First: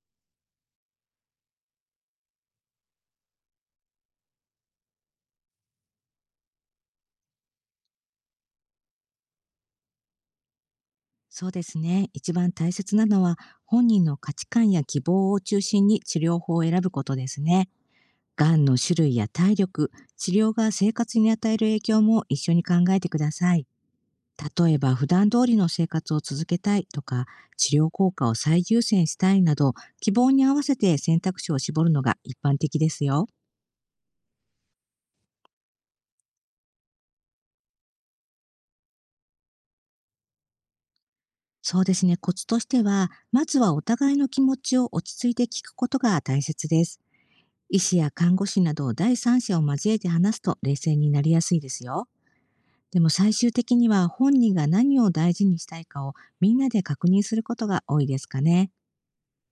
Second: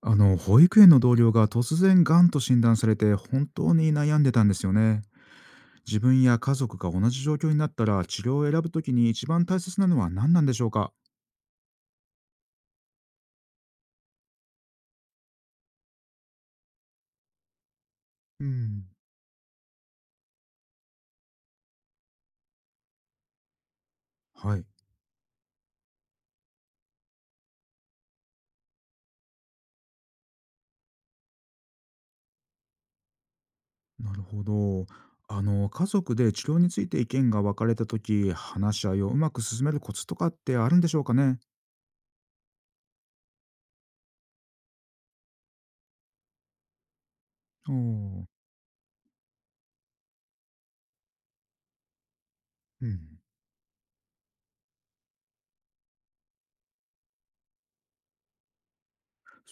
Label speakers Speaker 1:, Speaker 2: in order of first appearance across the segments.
Speaker 1: 保育園の同僚が突然がんと診断されて本当に悩んでたんですよね。自分や家族が同じ状況になったら治療を選ぶときに一番大切なのは何なんでしょうか？
Speaker 2: そうですね。一番大切なのは、本人の価値観や希望を中心に治療法を選ぶことですね。
Speaker 1: う
Speaker 2: がんの
Speaker 1: ん、
Speaker 2: 種類や体力、治療が生活に与える影響も一緒に考えてください。
Speaker 1: はい、
Speaker 2: 例えば、普段通りの生活を続けたいとか、治療効果を最優先したいなど、希望に合わせて選択肢を絞るのが一般的ですよ。
Speaker 1: なるほど。家族で治療について意見が分かれたとき、話し合いをうまく進めるコツとかってあるんでしょうかね？
Speaker 2: そうですね。コツとしては、まずはお互いの気持ちを落ち着いて聞くことが大切です。
Speaker 1: お
Speaker 2: 医師や看
Speaker 1: ー。
Speaker 2: 護師など第三者を交えて話すと冷静になりやすいですよ。
Speaker 1: う
Speaker 2: でも
Speaker 1: ん、
Speaker 2: 最終的には本人が何を大事にしたいかを、みんなで確認することが多いですかね。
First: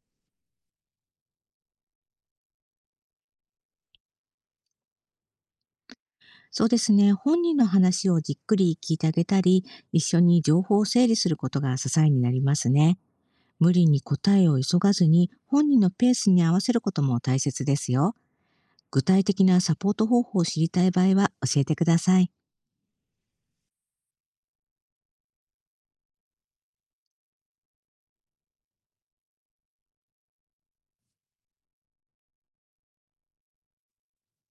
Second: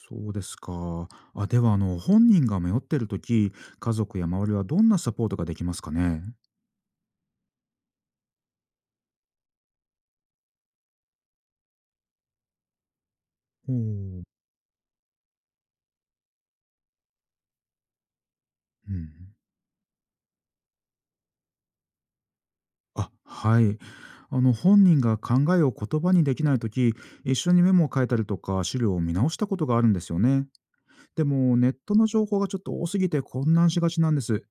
Speaker 1: そうですか。あ、では、本人が迷ってるとき、家族や周りはどんなサポートができますかね？
Speaker 2: そうですね。本人の話をじっくり聞いてあげたり、一緒に情報を整理することが支えになりますね。無
Speaker 1: お
Speaker 2: 理に
Speaker 1: ー。
Speaker 2: 答えを急がずに、本人のペースに合わせることも大切ですよ。
Speaker 1: う
Speaker 2: 具
Speaker 1: ん。
Speaker 2: 体的なサポート方法を知りたい場合は教えてください。
Speaker 1: あ、はい。本人が考えを言葉にできない時、一緒にメモを書いたりとか資料を見直したことがあるんですよね。でもネットの情報がちょっと多すぎて混乱しがちなんです。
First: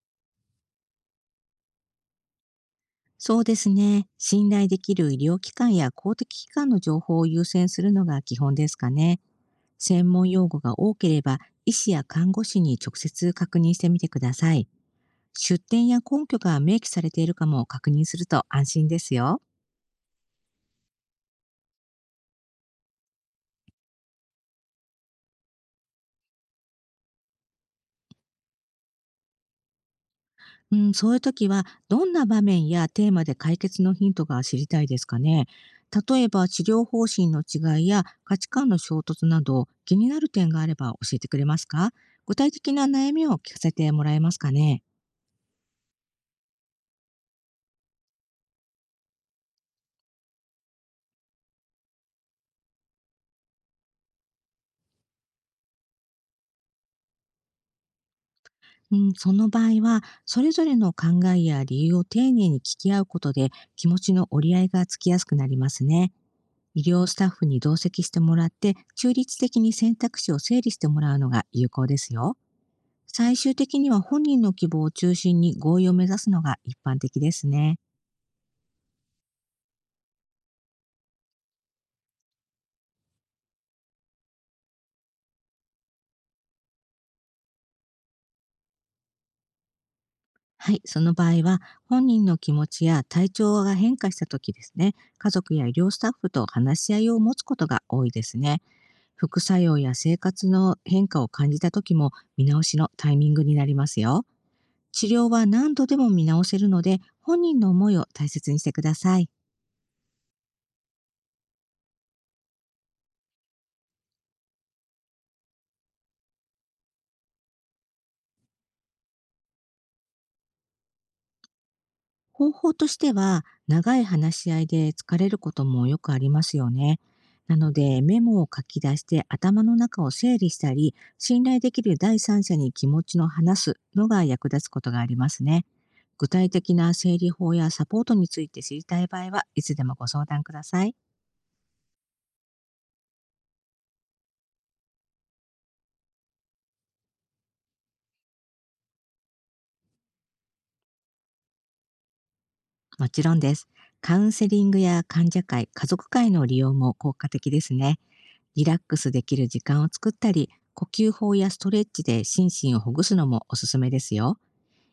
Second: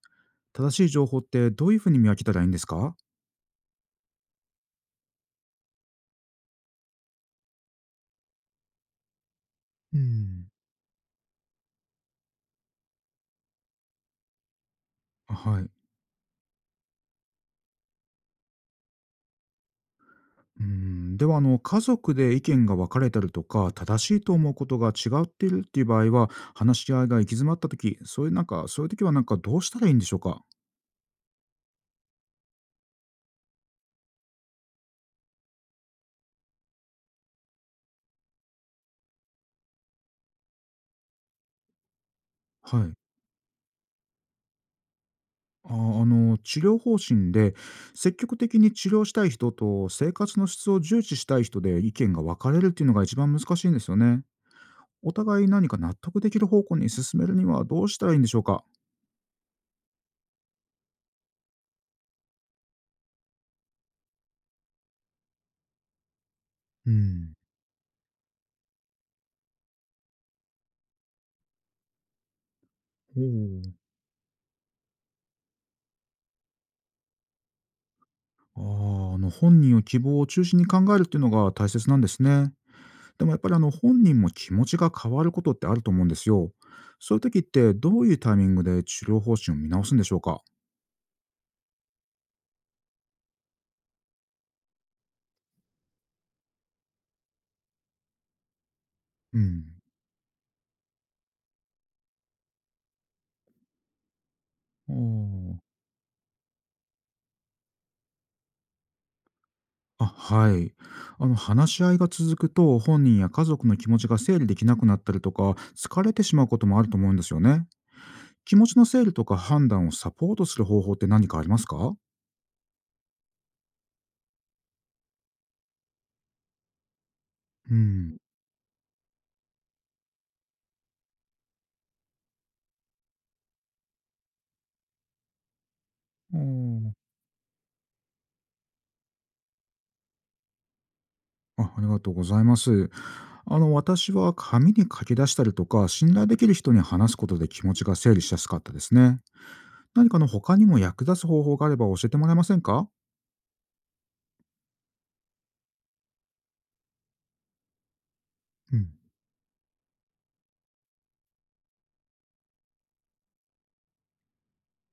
Speaker 1: 正しい情報ってどういうふうに見分けたらいいんですか？
Speaker 2: そうですね。信頼できる医療機関や公的機関の情報を優先するのが基本ですかね。
Speaker 1: う
Speaker 2: 専門
Speaker 1: ん、
Speaker 2: 用語が多ければ、医師や看護師に直接確認してみてください。出
Speaker 1: はい。
Speaker 2: 典や根拠が明記されているかも確認すると安心ですよ。
Speaker 1: うん。では、家族で意見が分かれたりとか、正しいと思うことが違っているっていう場合は、話し合いが行き詰まった時、そういうなんかそういう時は、どうしたらいいんでしょうか？
Speaker 2: うん、そういう時は、どんな場面やテーマで解決のヒントが知りたいですかね。例えば、治療方針の違いや価値観の衝突など、気になる点があれば教えてくれますか？具体的
Speaker 1: は
Speaker 2: な
Speaker 1: い。
Speaker 2: 悩みを聞かせてもらえますかね。
Speaker 1: 治療方針で積極的に治療したい人と生活の質を重視したい人で意見が分かれるっていうのが一番難しいんですよね。お互い何か納得できる方向に進めるにはどうしたらいいんでしょうか？
Speaker 2: うん、その場合は、それぞれの考えや理由を丁寧に聞き合うことで、気持ちの折り合いがつきやすくなりますね。医
Speaker 1: う
Speaker 2: 療スタッ
Speaker 1: ん。
Speaker 2: フに同席してもらって、中立的に選択肢を整理してもらうのが有効ですよ。
Speaker 1: お
Speaker 2: 最終
Speaker 1: お。
Speaker 2: 的には本人の希望を中心に合意を目指すのが一般的ですね。
Speaker 1: 本人を希望を中心に考えるっていうのが大切なんですね。でもやっぱり本人も気持ちが変わることってあると思うんですよ。そういう時ってどういうタイミングで治療方針を見直すんでしょうか？
Speaker 2: はい、その場合は、本人の気持ちや体調が変化した時ですね、家族や医療スタッフと話し合いを持つことが多いですね。
Speaker 1: う
Speaker 2: 副作
Speaker 1: ん。
Speaker 2: 用や生活の変化を感じた時も、見直しのタイミングになりますよ。
Speaker 1: あ
Speaker 2: 治療は何
Speaker 1: あ
Speaker 2: 度でも見直せるので、本人の思いを大切にしてください。
Speaker 1: はい。話し合いが続くと、本人や家族の気持ちが整理できなくなったりとか、疲れてしまうこともあると思うんですよね。気持ちの整理とか判断をサポートする方法って何かありますか？
Speaker 2: 方法としては、長い話し合いで疲れることもよくありますよね。なの
Speaker 1: う
Speaker 2: で、
Speaker 1: ん。
Speaker 2: メモを書き出して頭の中を整理したり、信頼できる第三者に気持ちの話すのが役立つことがありますね。具
Speaker 1: あ
Speaker 2: 体的な
Speaker 1: ー
Speaker 2: 整理法やサポートについて知りたい場合は、いつでもご相談ください。
Speaker 1: ありがとうございます。私は紙に書き出したりとか、信頼できる人に話すことで気持ちが整理しやすかったですね。何か他にも役立つ方法があれば教えてもらえませんか？
Speaker 2: もちろんです。カウンセリングや患者会、家族会の利用も効果的ですね。リラック
Speaker 1: う
Speaker 2: スできる時間を作ったり、呼吸法やストレッチで心身をほぐすのもおすすめですよ。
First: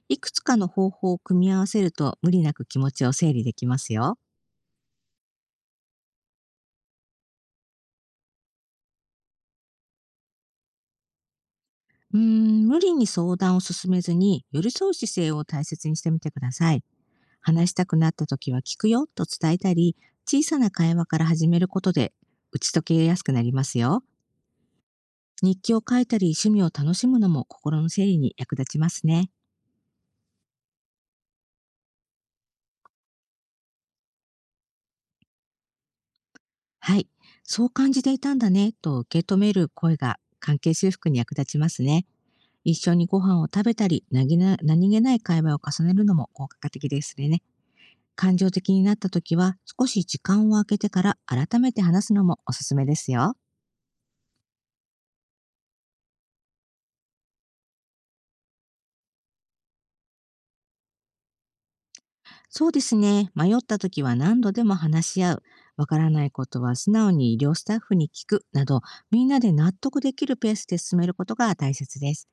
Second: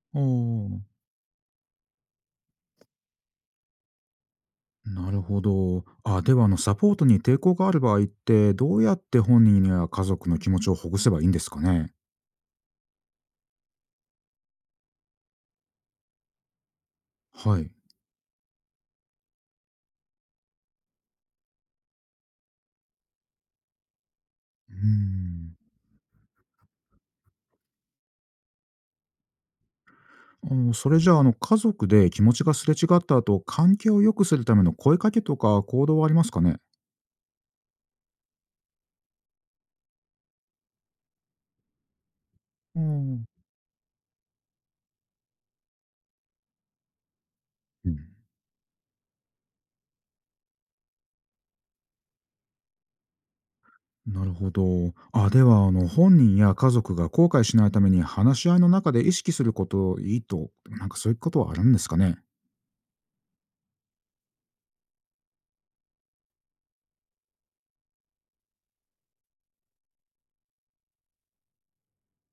Speaker 2: い
Speaker 1: ん。
Speaker 2: くつかの
Speaker 1: お
Speaker 2: 方
Speaker 1: あ。
Speaker 2: 法を組み合わせると、無理なく気持ちを整理できますよ。
Speaker 1: なるほど。あ、ではサポートに抵抗がある場合って、どうやって本人や家族の気持ちをほぐせばいいんですかね？
Speaker 2: うーん、無理に相談を進めずに、寄り添う姿勢を大切にしてみてください。
Speaker 1: はい。う
Speaker 2: 話したくなった時は聞くよと伝えたり、小さな会話から始めることで、打ち解けやすくなりますよ。
Speaker 1: ん。
Speaker 2: 日記を書いたり趣味を楽しむのも、心の整理に役立ちますね。
Speaker 1: それじゃあ、家族で気持ちがすれ違った後、関係を良くするための声かけとか行動はありますかね？
Speaker 2: はい。そう感じていたんだねと受け止める声が、関係修復に役立ちますね。一
Speaker 1: う
Speaker 2: 緒にご
Speaker 1: ん、
Speaker 2: 飯を食べたり、なぎな何気ない会話を重ねるのも効果的ですね。
Speaker 1: うん、
Speaker 2: 感情的になった時は、少し時間を空けてから改めて話すのもおすすめですよ。
Speaker 1: なるほど。あ、では本人や家族が後悔しないために話し合いの中で意識することいいと、なんかそういうことはあるんですかね？
Speaker 2: そうですね。迷った時は何度でも話し合う。わからないことは素直に医療スタッフに聞くなど、みんなで納得できるペースで進めることが大切です。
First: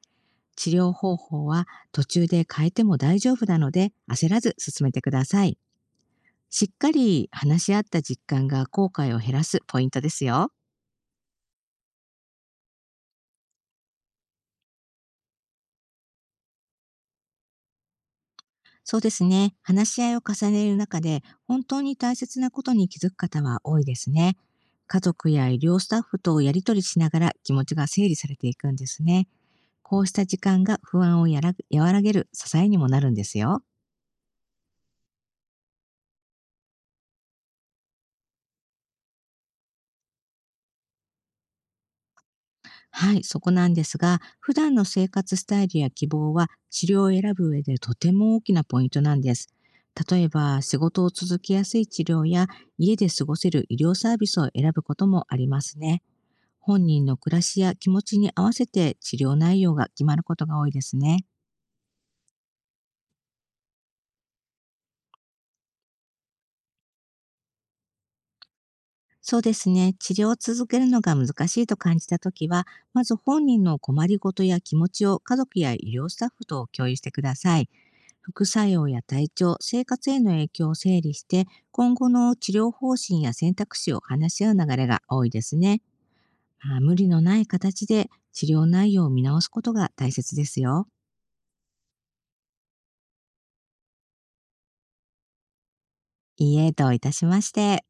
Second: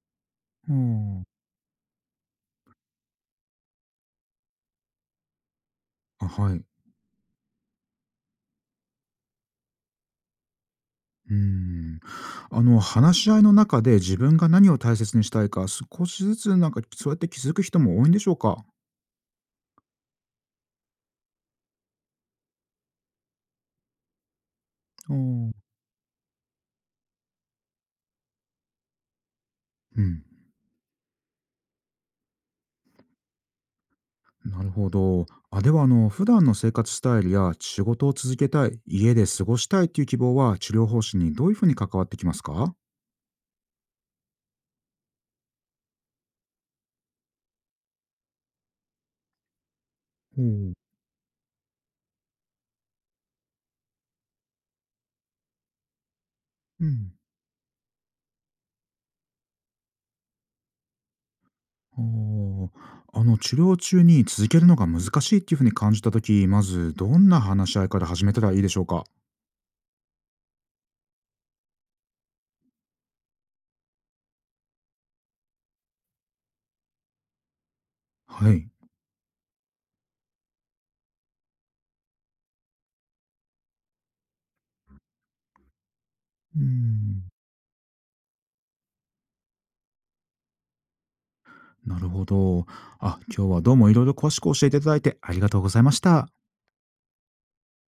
Speaker 2: 治
Speaker 1: う
Speaker 2: 療方
Speaker 1: ん。
Speaker 2: 法は途中で変えても大丈夫なので、焦らず進めてください。
Speaker 1: あ、はい。
Speaker 2: しっかり話し合った実感が、後悔を減らすポイントですよ。
Speaker 1: うーん。話し合いの中で自分が何を大切にしたいか、少しずつなんかそうやって気づく人も多いんでしょうか？
Speaker 2: そうですね。話し合いを重ねる中で、本当に大切なことに気づく方は多いですね。家族や
Speaker 1: う
Speaker 2: 医療スタッフとやり取りしながら、気持ちが整理されていくんですね。こ
Speaker 1: う
Speaker 2: うし
Speaker 1: ん、
Speaker 2: た時間が、不安をやら和らげる支えにもなるんですよ。
Speaker 1: なるほど。あ、では普段の生活スタイルや仕事を続けたい、家で過ごしたいっていう希望は、治療方針にどういうふうに関わってきますか？
Speaker 2: はい、そこなんですが、普段の生活スタイルや希望は、治療を選ぶ上でとても大きなポイントなんです。例え
Speaker 1: ほ
Speaker 2: ば、
Speaker 1: う。
Speaker 2: 仕事を続けやすい治療や、家で過ごせる医療サービスを選ぶこともありますね。本
Speaker 1: う
Speaker 2: 人
Speaker 1: ん。
Speaker 2: の暮らしや気持ちに合わせて、治療内容が決まることが多いですね。
Speaker 1: あー治療中に続けるのが難しいっていうふうに感じた時、まずどんな話し合いから始めたらいいでしょうか？
Speaker 2: そうですね。治療を続けるのが難しいと感じたときは、まず本人の困りごとや気持ちを家族や医療スタッフと共有してください。副
Speaker 1: は
Speaker 2: 作
Speaker 1: い。
Speaker 2: 用や体調、生活への影響を整理して、今後の治療方針や選択肢を話し合う流れが多いですね。
Speaker 1: うー
Speaker 2: まあ、無理の
Speaker 1: ん。
Speaker 2: ない形で治療内容を見直すことが大切ですよ。
Speaker 1: なるほど。あ、今日はどうもいろいろ詳しく教えていただいてありがとうございました。
Speaker 2: いいえ、どういたしまして。